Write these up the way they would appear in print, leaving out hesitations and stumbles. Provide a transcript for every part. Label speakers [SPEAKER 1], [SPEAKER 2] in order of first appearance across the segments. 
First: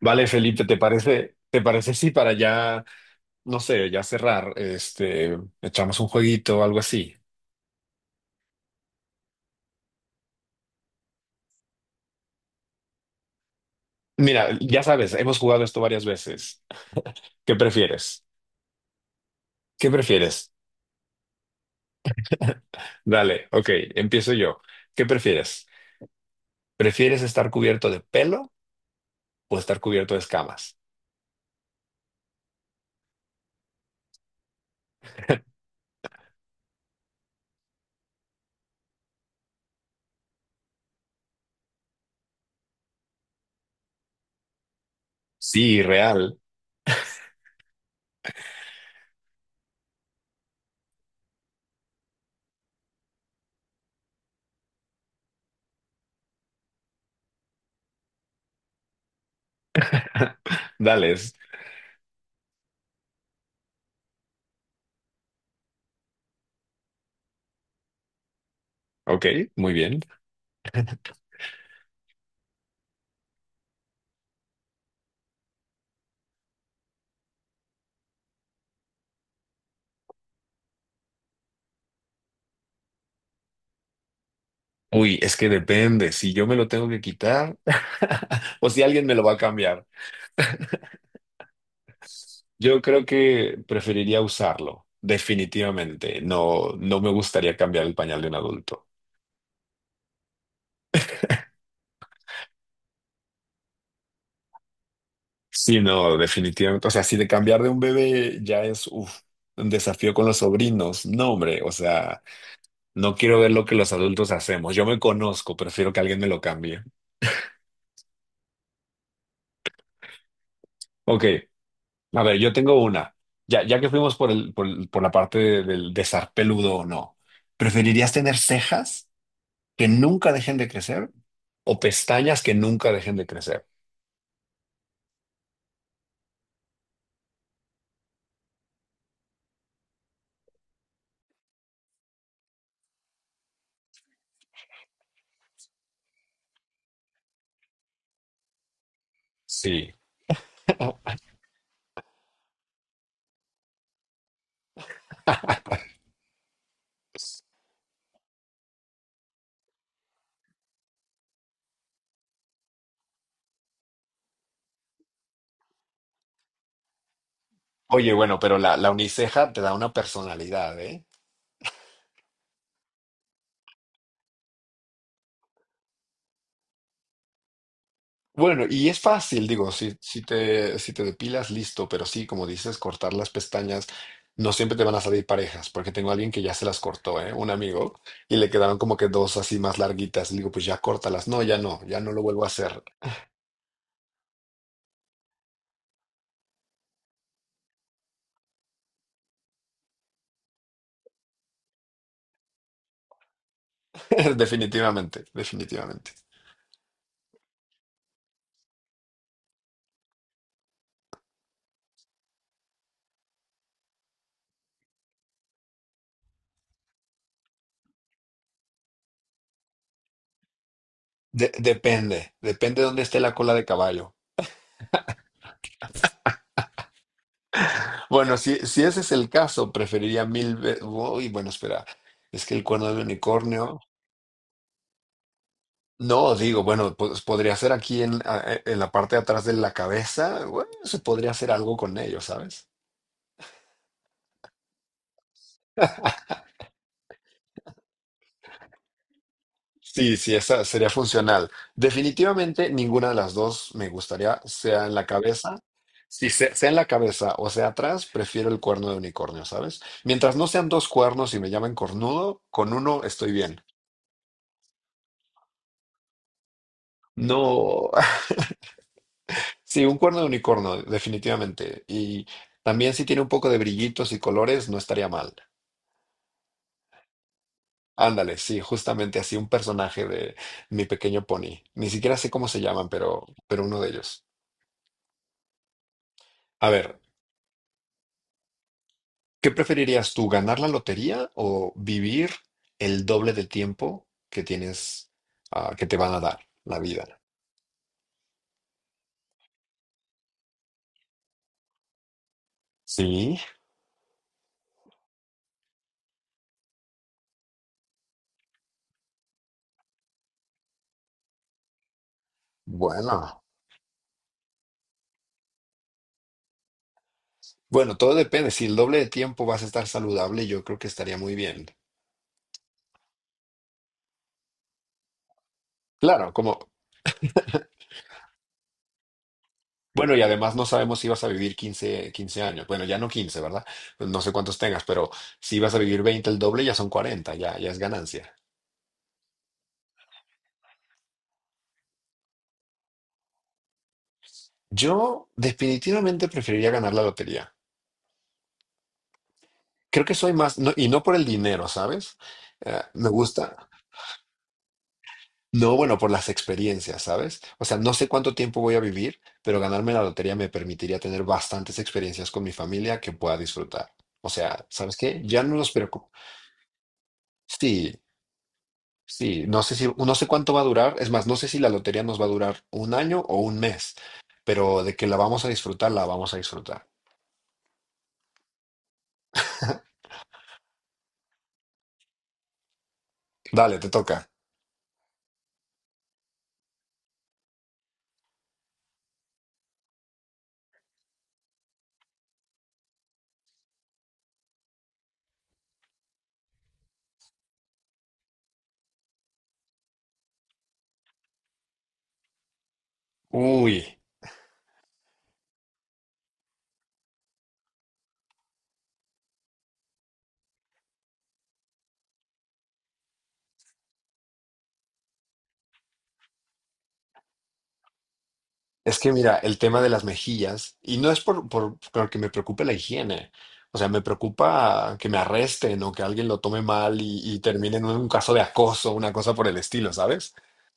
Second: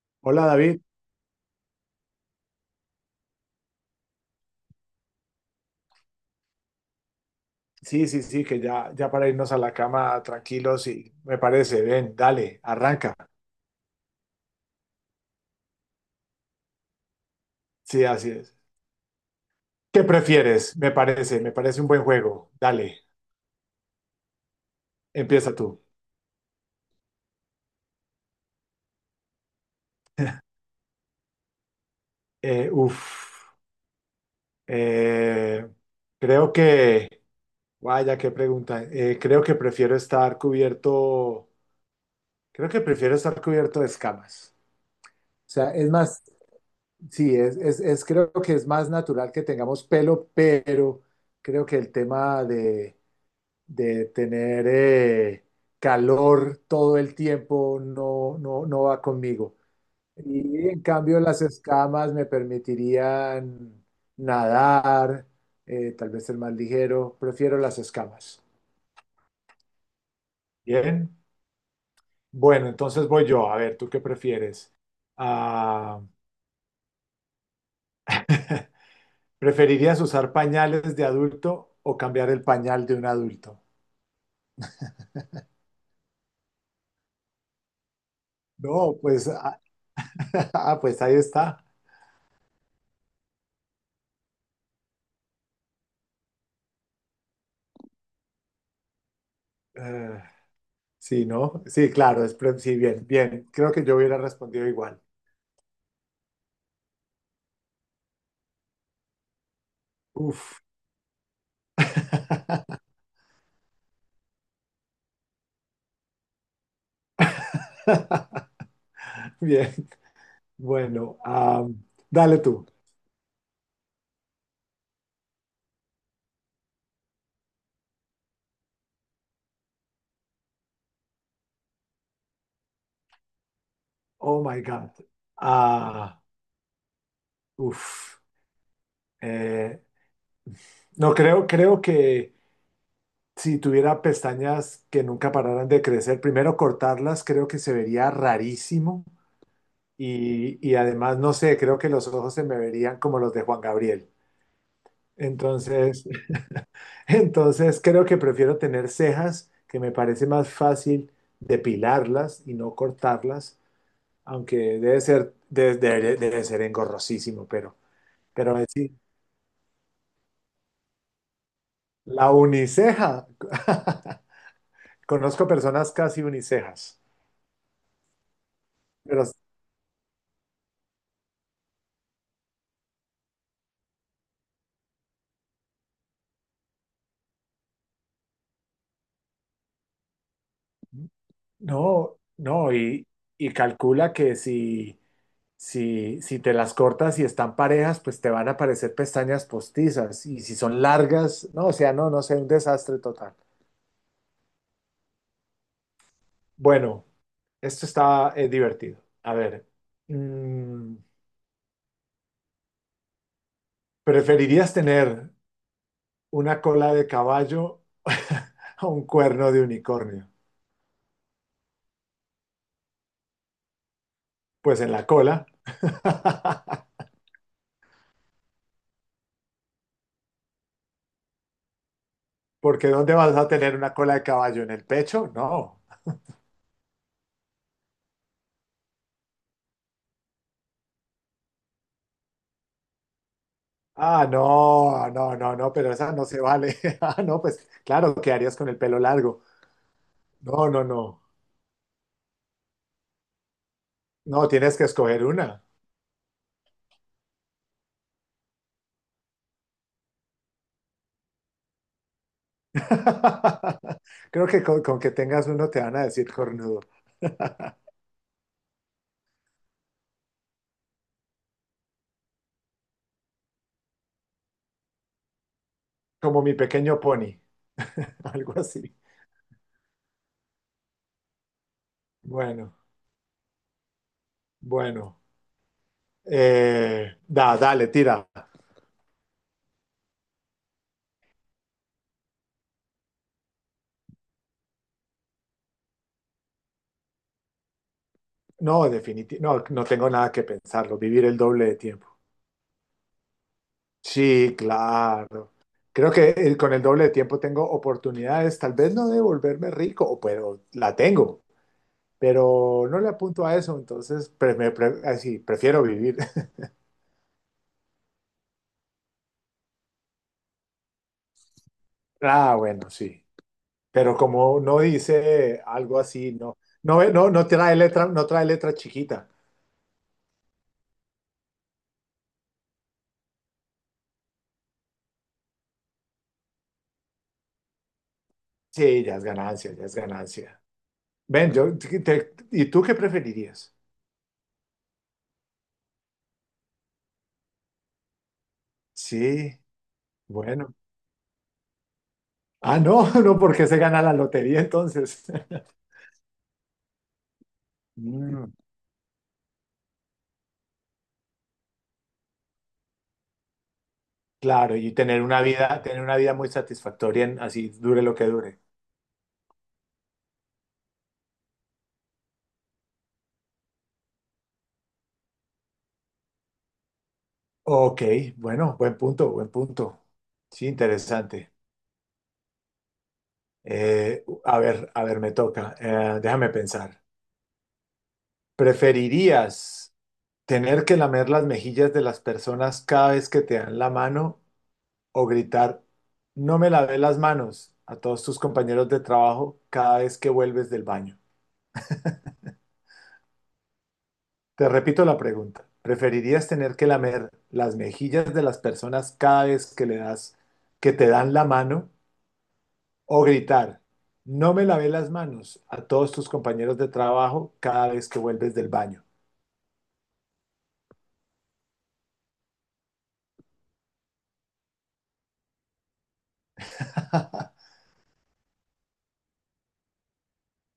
[SPEAKER 1] Vale,
[SPEAKER 2] Hola
[SPEAKER 1] Felipe, ¿te
[SPEAKER 2] David,
[SPEAKER 1] parece, te parece si para ya, no sé, ya cerrar, este, echamos un jueguito o algo así?
[SPEAKER 2] sí, sí, sí, que ya, ya para irnos a la cama tranquilos y me parece, ven, dale, arranca.
[SPEAKER 1] Mira, ya sabes, hemos jugado esto varias veces. ¿Qué
[SPEAKER 2] Sí,
[SPEAKER 1] prefieres?
[SPEAKER 2] así es.
[SPEAKER 1] ¿Qué
[SPEAKER 2] ¿Qué
[SPEAKER 1] prefieres?
[SPEAKER 2] prefieres? Me parece un buen juego. Dale,
[SPEAKER 1] Dale, ok, empiezo yo. ¿Qué
[SPEAKER 2] empieza
[SPEAKER 1] prefieres?
[SPEAKER 2] tú.
[SPEAKER 1] ¿Prefieres estar cubierto de pelo o estar cubierto de escamas?
[SPEAKER 2] Eh, uf, eh, creo que, vaya, qué pregunta. Creo que prefiero estar cubierto, creo que prefiero estar cubierto de escamas. O sea,
[SPEAKER 1] Sí,
[SPEAKER 2] es más,
[SPEAKER 1] real.
[SPEAKER 2] sí, es creo que es más natural que tengamos pelo, pero creo que el tema de tener calor todo el tiempo no, no, no va conmigo. Y en
[SPEAKER 1] Dale,
[SPEAKER 2] cambio las escamas me permitirían nadar, tal vez ser más ligero. Prefiero las escamas.
[SPEAKER 1] ok, muy bien.
[SPEAKER 2] Bien. Bueno, entonces voy yo. A ver, ¿tú qué prefieres? Ah, ¿preferirías usar pañales de adulto o cambiar el pañal de un adulto?
[SPEAKER 1] Uy, es que depende, si yo me lo tengo que quitar o si
[SPEAKER 2] No,
[SPEAKER 1] alguien me lo
[SPEAKER 2] pues,
[SPEAKER 1] va a cambiar.
[SPEAKER 2] pues ahí está.
[SPEAKER 1] Yo creo que preferiría usarlo, definitivamente. No, no me gustaría cambiar el pañal de un adulto.
[SPEAKER 2] Eh, Sí, ¿no? Sí, claro, sí, bien, bien. Creo que yo hubiera respondido igual.
[SPEAKER 1] Sí, no, definitivamente. O sea, si de cambiar de un bebé ya es uf, un desafío con los
[SPEAKER 2] Uf.
[SPEAKER 1] sobrinos, no, hombre. O sea, no quiero ver lo que los adultos hacemos. Yo me conozco, prefiero que alguien me lo cambie.
[SPEAKER 2] Bien, bueno,
[SPEAKER 1] Ok, a
[SPEAKER 2] dale
[SPEAKER 1] ver, yo
[SPEAKER 2] tú.
[SPEAKER 1] tengo una. Ya que fuimos por la parte de- del de estar peludo o no, ¿preferirías tener cejas que nunca dejen de crecer o pestañas que nunca dejen de crecer?
[SPEAKER 2] Oh my God. Ah, uf. Eh, no, creo que si tuviera pestañas que nunca pararan de crecer, primero cortarlas creo que se vería rarísimo
[SPEAKER 1] Sí.
[SPEAKER 2] y además, no sé, creo que los ojos se me verían como los de Juan Gabriel. Entonces, Entonces creo que prefiero tener cejas, que me parece más fácil depilarlas y no cortarlas, aunque debe ser, debe ser engorrosísimo,
[SPEAKER 1] Oye, bueno,
[SPEAKER 2] pero
[SPEAKER 1] pero
[SPEAKER 2] es
[SPEAKER 1] la
[SPEAKER 2] sí,
[SPEAKER 1] uniceja te da una personalidad, ¿eh?
[SPEAKER 2] la uniceja. Conozco personas casi unicejas,
[SPEAKER 1] Bueno, y es
[SPEAKER 2] pero
[SPEAKER 1] fácil, digo, si te depilas, listo, pero sí, como dices, cortar las pestañas, no siempre te van a salir parejas, porque tengo a alguien que ya se las cortó, ¿eh? Un amigo, y le quedaron como que dos así más larguitas. Le digo, pues ya córtalas. No, ya no, ya no
[SPEAKER 2] no,
[SPEAKER 1] lo vuelvo a
[SPEAKER 2] no,
[SPEAKER 1] hacer.
[SPEAKER 2] y calcula que si, si te las cortas y están parejas, pues te van a aparecer pestañas postizas, y si son largas, no, o sea, no, no sé, un desastre total.
[SPEAKER 1] Definitivamente, definitivamente.
[SPEAKER 2] Bueno. Esto está divertido. A ver, mm, ¿preferirías tener una cola de caballo o un cuerno de unicornio?
[SPEAKER 1] Depende, depende de dónde esté la cola de caballo.
[SPEAKER 2] Pues en la cola,
[SPEAKER 1] Bueno, si ese es el caso, preferiría mil veces. Uy, bueno, espera. Es que el
[SPEAKER 2] porque
[SPEAKER 1] cuerno de
[SPEAKER 2] ¿dónde vas a tener
[SPEAKER 1] unicornio.
[SPEAKER 2] una cola de caballo? ¿En el pecho? No.
[SPEAKER 1] No, digo, bueno, pues podría ser aquí en la parte de atrás de la cabeza. Bueno, se podría hacer algo con ello, ¿sabes?
[SPEAKER 2] Ah, no, no, no, no, pero esa no se vale. Ah, no, pues claro, ¿qué harías con el pelo largo?
[SPEAKER 1] Sí, sí, esa
[SPEAKER 2] No, no,
[SPEAKER 1] sería
[SPEAKER 2] no.
[SPEAKER 1] funcional. Definitivamente ninguna de las dos me gustaría,
[SPEAKER 2] No, tienes que
[SPEAKER 1] sea en la
[SPEAKER 2] escoger
[SPEAKER 1] cabeza.
[SPEAKER 2] una.
[SPEAKER 1] Si se- sea en la cabeza o sea atrás, prefiero el cuerno de unicornio, ¿sabes? Mientras no sean dos cuernos y me llamen cornudo, con uno estoy bien.
[SPEAKER 2] Creo que con que tengas uno te van a decir cornudo,
[SPEAKER 1] No. Sí, un cuerno de unicornio, definitivamente. Y también si tiene un poco de brillitos y colores, no estaría mal.
[SPEAKER 2] como mi pequeño pony,
[SPEAKER 1] Ándale,
[SPEAKER 2] algo
[SPEAKER 1] sí,
[SPEAKER 2] así.
[SPEAKER 1] justamente así un personaje de Mi Pequeño Pony. Ni siquiera sé cómo se
[SPEAKER 2] Bueno,
[SPEAKER 1] llaman, pero uno de ellos.
[SPEAKER 2] bueno.
[SPEAKER 1] A ver,
[SPEAKER 2] Dale, tira.
[SPEAKER 1] ¿qué preferirías tú, ganar la lotería o vivir el doble de tiempo que tienes, ah, que te van a dar la vida?
[SPEAKER 2] No, definitivamente, no, no tengo nada que pensarlo. Vivir el doble de tiempo.
[SPEAKER 1] Sí,
[SPEAKER 2] Sí, claro. Creo que con el doble de tiempo tengo oportunidades, tal vez no de volverme rico, o pero la tengo, pero no le
[SPEAKER 1] bueno.
[SPEAKER 2] apunto a eso, entonces así, prefiero vivir.
[SPEAKER 1] Bueno, todo depende. Si el doble de tiempo vas a estar saludable, yo creo que estaría muy bien.
[SPEAKER 2] Ah, bueno, sí. Pero como no dice algo
[SPEAKER 1] Claro,
[SPEAKER 2] así, no, no, no, no trae letra, no trae letra chiquita.
[SPEAKER 1] bueno, y además no sabemos si vas a vivir quince años. Bueno, ya no 15, ¿verdad? Pues no sé cuántos tengas, pero si vas a vivir 20, el doble ya son 40, ya, ya es ganancia.
[SPEAKER 2] Sí, ya es ganancia, ya es ganancia. Ven, yo, ¿y tú qué preferirías?
[SPEAKER 1] Yo definitivamente preferiría ganar la lotería.
[SPEAKER 2] Sí,
[SPEAKER 1] Creo que soy más,
[SPEAKER 2] bueno.
[SPEAKER 1] y no por el dinero, ¿sabes?
[SPEAKER 2] Ah,
[SPEAKER 1] Me
[SPEAKER 2] no, no, porque
[SPEAKER 1] gusta,
[SPEAKER 2] se gana la lotería entonces.
[SPEAKER 1] no, bueno, por las experiencias, ¿sabes? O sea, no sé cuánto
[SPEAKER 2] Mm,
[SPEAKER 1] tiempo voy a vivir, pero ganarme la lotería me permitiría tener bastantes experiencias con mi familia que pueda disfrutar. O sea,
[SPEAKER 2] claro, y
[SPEAKER 1] ¿sabes qué? Ya no nos
[SPEAKER 2] tener
[SPEAKER 1] preocupa.
[SPEAKER 2] una vida muy satisfactoria, así
[SPEAKER 1] Sí,
[SPEAKER 2] dure lo que dure.
[SPEAKER 1] sí, no sé cuánto va a durar, es más, no sé si la lotería nos va a durar un año o un mes, pero de que la vamos a disfrutar, la vamos a disfrutar.
[SPEAKER 2] Ok, bueno, buen punto, buen punto. Sí, interesante.
[SPEAKER 1] Dale, te toca.
[SPEAKER 2] A ver, a ver, me toca. Déjame pensar. ¿Preferirías tener que lamer las mejillas de las personas cada vez que te dan la mano o gritar, no me lavé las manos a todos tus compañeros de trabajo cada vez que vuelves del baño?
[SPEAKER 1] Uy,
[SPEAKER 2] Te repito la pregunta, ¿preferirías tener que lamer las mejillas de las personas cada vez que le das, que te dan la mano o gritar, no me lavé las manos a todos tus compañeros de trabajo cada vez que vuelves del
[SPEAKER 1] es
[SPEAKER 2] baño?
[SPEAKER 1] que mira, el tema de las mejillas, y no es por que me preocupe la higiene, o sea, me preocupa que me arresten o que alguien lo tome mal y termine en un caso de acoso, una cosa por el estilo, ¿sabes?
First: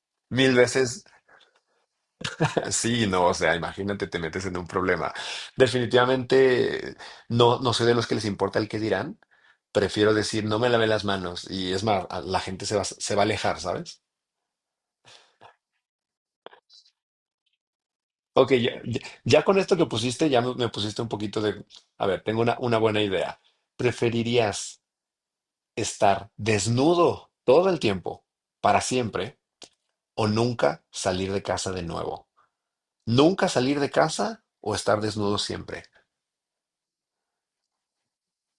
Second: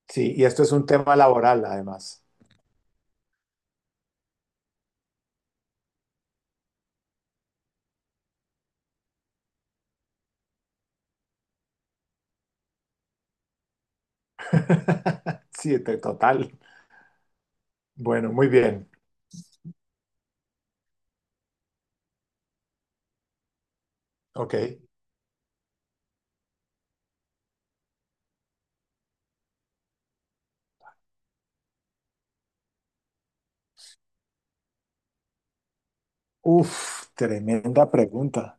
[SPEAKER 2] Sí, y
[SPEAKER 1] Mil
[SPEAKER 2] esto es un
[SPEAKER 1] veces.
[SPEAKER 2] tema laboral además.
[SPEAKER 1] Sí, no, o sea, imagínate, te metes en un problema. Definitivamente no, no soy de los que les importa el qué dirán. Prefiero decir, no me lavé las manos y es más, la gente se va a alejar, ¿sabes?
[SPEAKER 2] Sí, total. Bueno, muy
[SPEAKER 1] Ok, ya,
[SPEAKER 2] bien.
[SPEAKER 1] ya- ya con esto que pusiste, ya me pusiste un poquito de, a ver, tengo una, buena idea.
[SPEAKER 2] Ok.
[SPEAKER 1] ¿Preferirías estar desnudo todo el tiempo, para siempre, o nunca salir de casa de nuevo? ¿Nunca salir de casa o estar desnudo siempre?
[SPEAKER 2] Uf, tremenda pregunta.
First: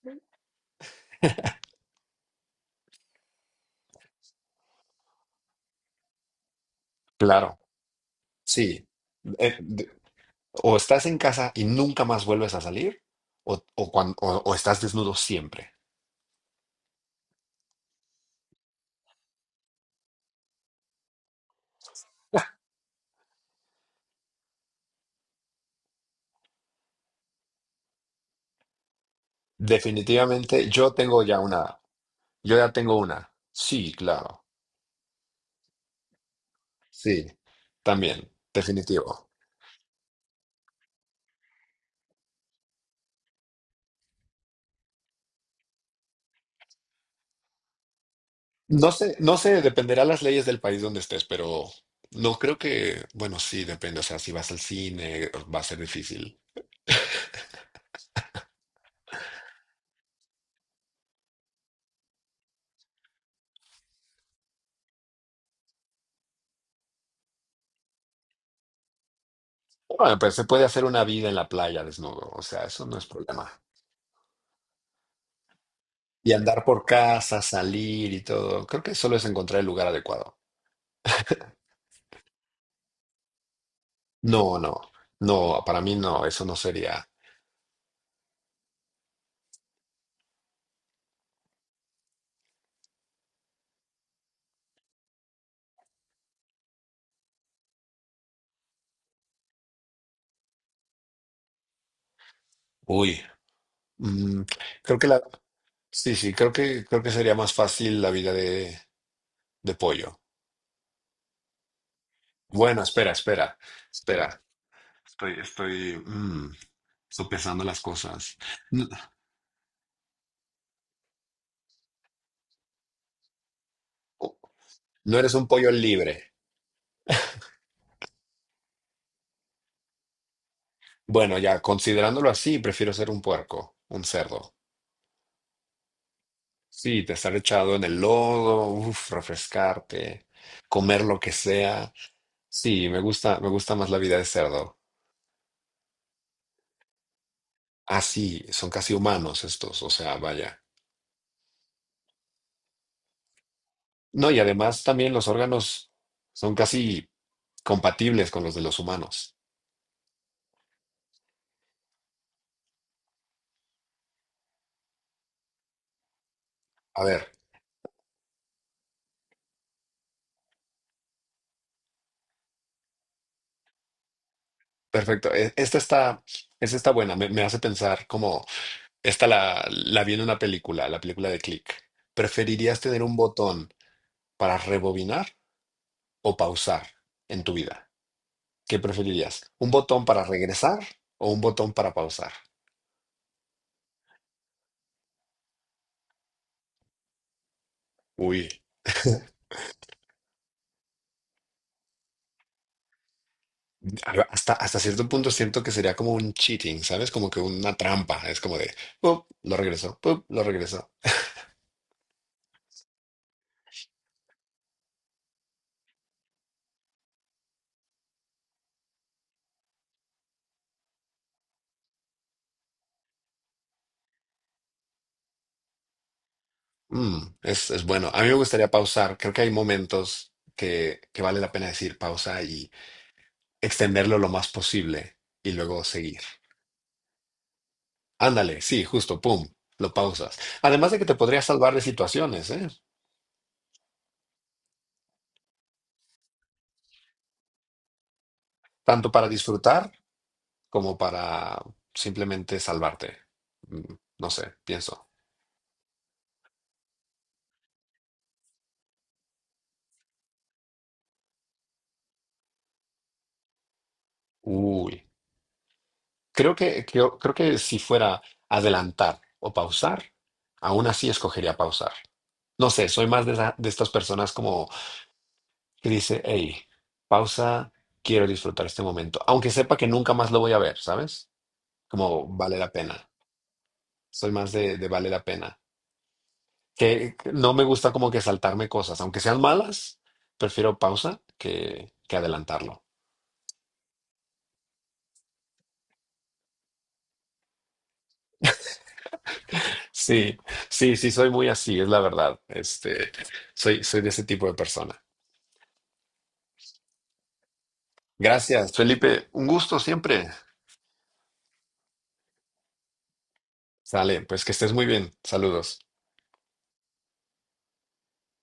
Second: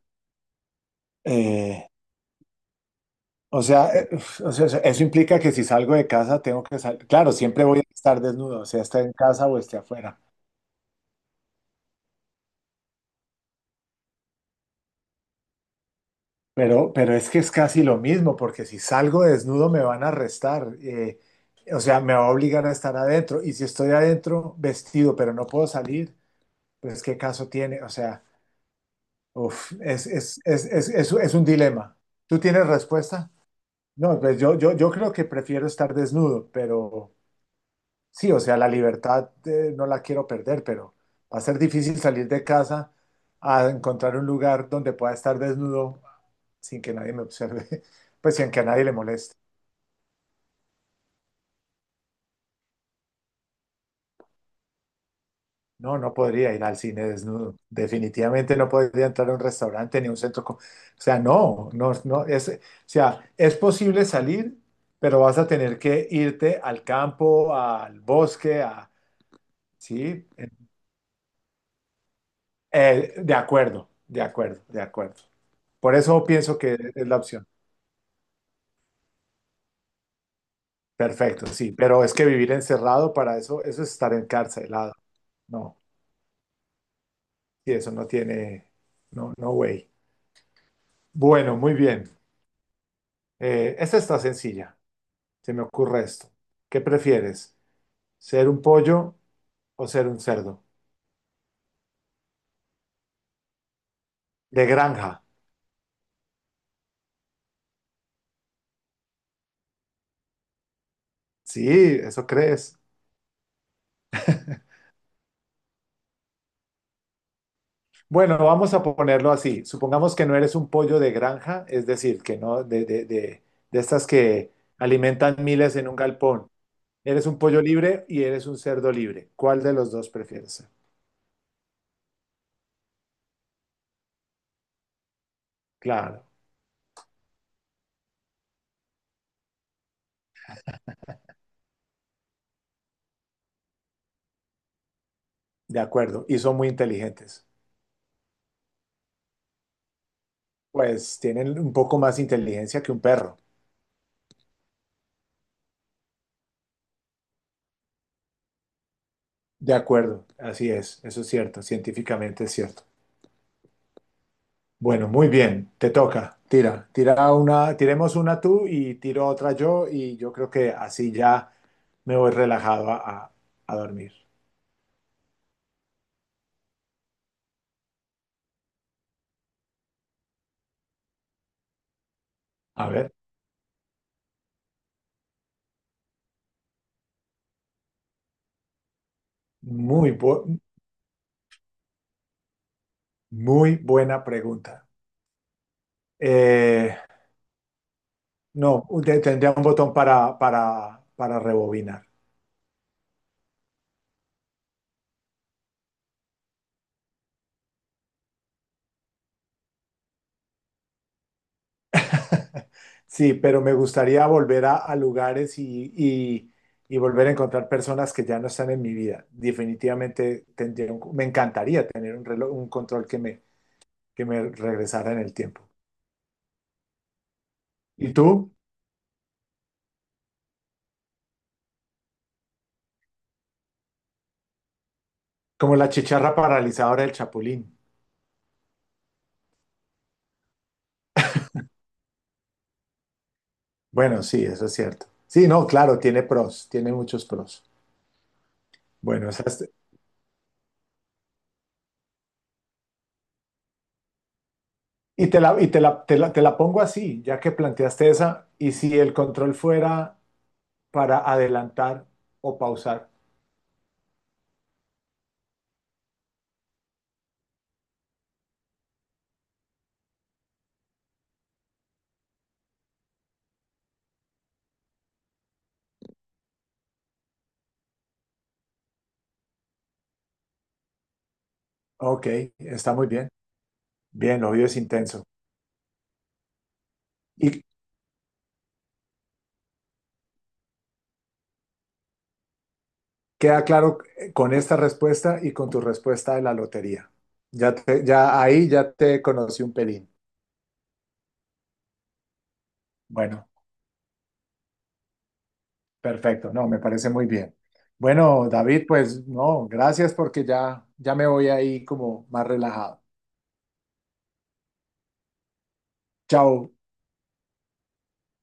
[SPEAKER 2] Eh, o sea, eh, o sea, eso implica que si salgo de casa tengo que salir. Claro,
[SPEAKER 1] Claro,
[SPEAKER 2] siempre voy a estar desnudo, sea
[SPEAKER 1] sí.
[SPEAKER 2] esté en casa o esté afuera.
[SPEAKER 1] O estás en casa y nunca más vuelves a salir, o estás desnudo siempre.
[SPEAKER 2] Pero es que es casi lo mismo, porque si salgo desnudo me van a arrestar. O sea, me va a obligar a estar adentro. Y si estoy adentro vestido, pero no puedo salir, pues ¿qué caso tiene? O sea, uf,
[SPEAKER 1] Definitivamente, yo tengo
[SPEAKER 2] es
[SPEAKER 1] ya
[SPEAKER 2] un
[SPEAKER 1] una.
[SPEAKER 2] dilema. ¿Tú
[SPEAKER 1] Yo
[SPEAKER 2] tienes
[SPEAKER 1] ya tengo
[SPEAKER 2] respuesta?
[SPEAKER 1] una. Sí,
[SPEAKER 2] No, pues
[SPEAKER 1] claro.
[SPEAKER 2] yo creo que prefiero estar desnudo, pero...
[SPEAKER 1] Sí, también.
[SPEAKER 2] Sí, o sea, la
[SPEAKER 1] Definitivo.
[SPEAKER 2] libertad no la quiero perder, pero va a ser difícil salir de casa a encontrar un lugar donde pueda estar desnudo sin que nadie me observe, pues sin que a nadie
[SPEAKER 1] No
[SPEAKER 2] le
[SPEAKER 1] sé,
[SPEAKER 2] moleste.
[SPEAKER 1] no sé, dependerá las leyes del país donde estés, pero no creo que, bueno, sí, depende. O sea, si vas al cine, va a ser
[SPEAKER 2] No, no
[SPEAKER 1] difícil.
[SPEAKER 2] podría ir al cine desnudo. Definitivamente no podría entrar a un restaurante ni a un centro. O sea, no, no, no. O sea, es posible salir, pero vas a tener que irte al campo, al bosque, a,
[SPEAKER 1] Bueno,
[SPEAKER 2] sí.
[SPEAKER 1] pero se puede hacer una vida en la playa desnudo. O sea, eso no es
[SPEAKER 2] De
[SPEAKER 1] problema.
[SPEAKER 2] acuerdo, de acuerdo, de acuerdo. Por eso
[SPEAKER 1] Y
[SPEAKER 2] pienso
[SPEAKER 1] andar
[SPEAKER 2] que
[SPEAKER 1] por
[SPEAKER 2] es la
[SPEAKER 1] casa,
[SPEAKER 2] opción.
[SPEAKER 1] salir y todo. Creo que solo es encontrar el lugar adecuado.
[SPEAKER 2] Perfecto, sí, pero es que vivir encerrado para eso, eso es estar
[SPEAKER 1] No, no,
[SPEAKER 2] encarcelado.
[SPEAKER 1] no,
[SPEAKER 2] No,
[SPEAKER 1] para mí no, eso no sería.
[SPEAKER 2] y eso no tiene, no, no way. Bueno, muy bien. Esta está sencilla. Se me ocurre esto. ¿Qué prefieres? ¿Ser un pollo o ser un cerdo?
[SPEAKER 1] Uy, mm,
[SPEAKER 2] De
[SPEAKER 1] creo que
[SPEAKER 2] granja.
[SPEAKER 1] la, sí, sí, creo que sería más fácil la vida de pollo.
[SPEAKER 2] Sí, eso crees.
[SPEAKER 1] Bueno, espera, espera, espera. Estoy, estoy, mm, Estoy pensando las cosas.
[SPEAKER 2] Bueno, vamos a
[SPEAKER 1] N-
[SPEAKER 2] ponerlo así. Supongamos que no eres un pollo de granja, es decir, que no de, de estas que
[SPEAKER 1] No eres
[SPEAKER 2] alimentan
[SPEAKER 1] un pollo
[SPEAKER 2] miles en un
[SPEAKER 1] libre.
[SPEAKER 2] galpón. Eres un pollo libre y eres un cerdo libre. ¿Cuál de los dos prefieres ser?
[SPEAKER 1] Bueno, ya considerándolo así, prefiero ser un puerco, un cerdo.
[SPEAKER 2] Claro,
[SPEAKER 1] Sí, te estar echado en el lodo, uf, refrescarte, comer lo que sea. Sí, me gusta más la vida de cerdo.
[SPEAKER 2] de acuerdo. Y son muy inteligentes.
[SPEAKER 1] Así, son casi humanos estos, o sea, vaya.
[SPEAKER 2] Pues tienen un poco más inteligencia que un perro.
[SPEAKER 1] No, y además también los órganos son casi compatibles con los de los humanos.
[SPEAKER 2] De acuerdo, así es. Eso es cierto, científicamente es cierto. Bueno, muy bien, te toca. Tira,
[SPEAKER 1] A ver,
[SPEAKER 2] tira una, tiremos una tú y tiro otra yo y yo creo que así ya me voy relajado a, a- a dormir.
[SPEAKER 1] perfecto. Esta está, buena, me hace pensar como, esta la vi en una película, la película de Click. ¿Preferirías
[SPEAKER 2] A
[SPEAKER 1] tener
[SPEAKER 2] ver,
[SPEAKER 1] un botón para rebobinar o pausar en tu vida? ¿Qué preferirías? ¿Un botón
[SPEAKER 2] muy,
[SPEAKER 1] para
[SPEAKER 2] bu-
[SPEAKER 1] regresar o un botón para pausar?
[SPEAKER 2] muy buena pregunta. Eh,
[SPEAKER 1] Uy.
[SPEAKER 2] no, tendría un botón para rebobinar.
[SPEAKER 1] Hasta cierto punto siento que sería como un cheating, ¿sabes? Como que una trampa. Es como de, "Pup, lo regreso, pup, lo regreso."
[SPEAKER 2] Sí, pero me gustaría volver a lugares y, y volver a encontrar personas que ya no están en mi vida. Definitivamente me encantaría tener un reloj, un control que me regresara en el tiempo.
[SPEAKER 1] Mm, es bueno.
[SPEAKER 2] ¿Y
[SPEAKER 1] A mí me
[SPEAKER 2] tú?
[SPEAKER 1] gustaría pausar. Creo que hay momentos que vale la pena decir pausa y extenderlo lo más posible y
[SPEAKER 2] Como
[SPEAKER 1] luego
[SPEAKER 2] la
[SPEAKER 1] seguir.
[SPEAKER 2] chicharra paralizadora del Chapulín.
[SPEAKER 1] Ándale, sí, justo, pum, lo pausas. Además de que te podría salvar de situaciones, ¿eh?
[SPEAKER 2] Bueno, sí, eso es cierto. Sí, no, claro, tiene pros, tiene muchos pros.
[SPEAKER 1] Tanto
[SPEAKER 2] Bueno,
[SPEAKER 1] para
[SPEAKER 2] esa es-
[SPEAKER 1] disfrutar como para simplemente salvarte. No sé, pienso.
[SPEAKER 2] y te la, y te la, te la, te la pongo así, ya que planteaste esa, y si el control fuera para adelantar o pausar.
[SPEAKER 1] Uy. Creo que si fuera adelantar o pausar, aún así escogería pausar. No sé, soy más de estas personas como que dice, hey, pausa, quiero disfrutar este momento, aunque sepa que nunca más lo voy a ver, ¿sabes?
[SPEAKER 2] Ok,
[SPEAKER 1] Como vale la
[SPEAKER 2] está muy
[SPEAKER 1] pena.
[SPEAKER 2] bien.
[SPEAKER 1] Soy
[SPEAKER 2] Bien,
[SPEAKER 1] más
[SPEAKER 2] obvio es
[SPEAKER 1] de, vale la
[SPEAKER 2] intenso.
[SPEAKER 1] pena. Que no me
[SPEAKER 2] Y
[SPEAKER 1] gusta como que saltarme cosas, aunque sean malas, prefiero pausa que adelantarlo.
[SPEAKER 2] queda claro con esta respuesta y con tu respuesta de la lotería. Ya ahí ya te conocí un pelín.
[SPEAKER 1] Sí, sí, sí, soy muy así, es la verdad. Este,
[SPEAKER 2] Bueno.
[SPEAKER 1] soy de ese tipo de persona.
[SPEAKER 2] Perfecto, no, me parece muy bien. Bueno,
[SPEAKER 1] Gracias,
[SPEAKER 2] David, pues
[SPEAKER 1] Felipe. Un
[SPEAKER 2] no,
[SPEAKER 1] gusto
[SPEAKER 2] gracias
[SPEAKER 1] siempre.
[SPEAKER 2] porque ya, ya me voy ahí como más relajado.
[SPEAKER 1] Sale, pues que estés muy bien. Saludos.
[SPEAKER 2] Chao.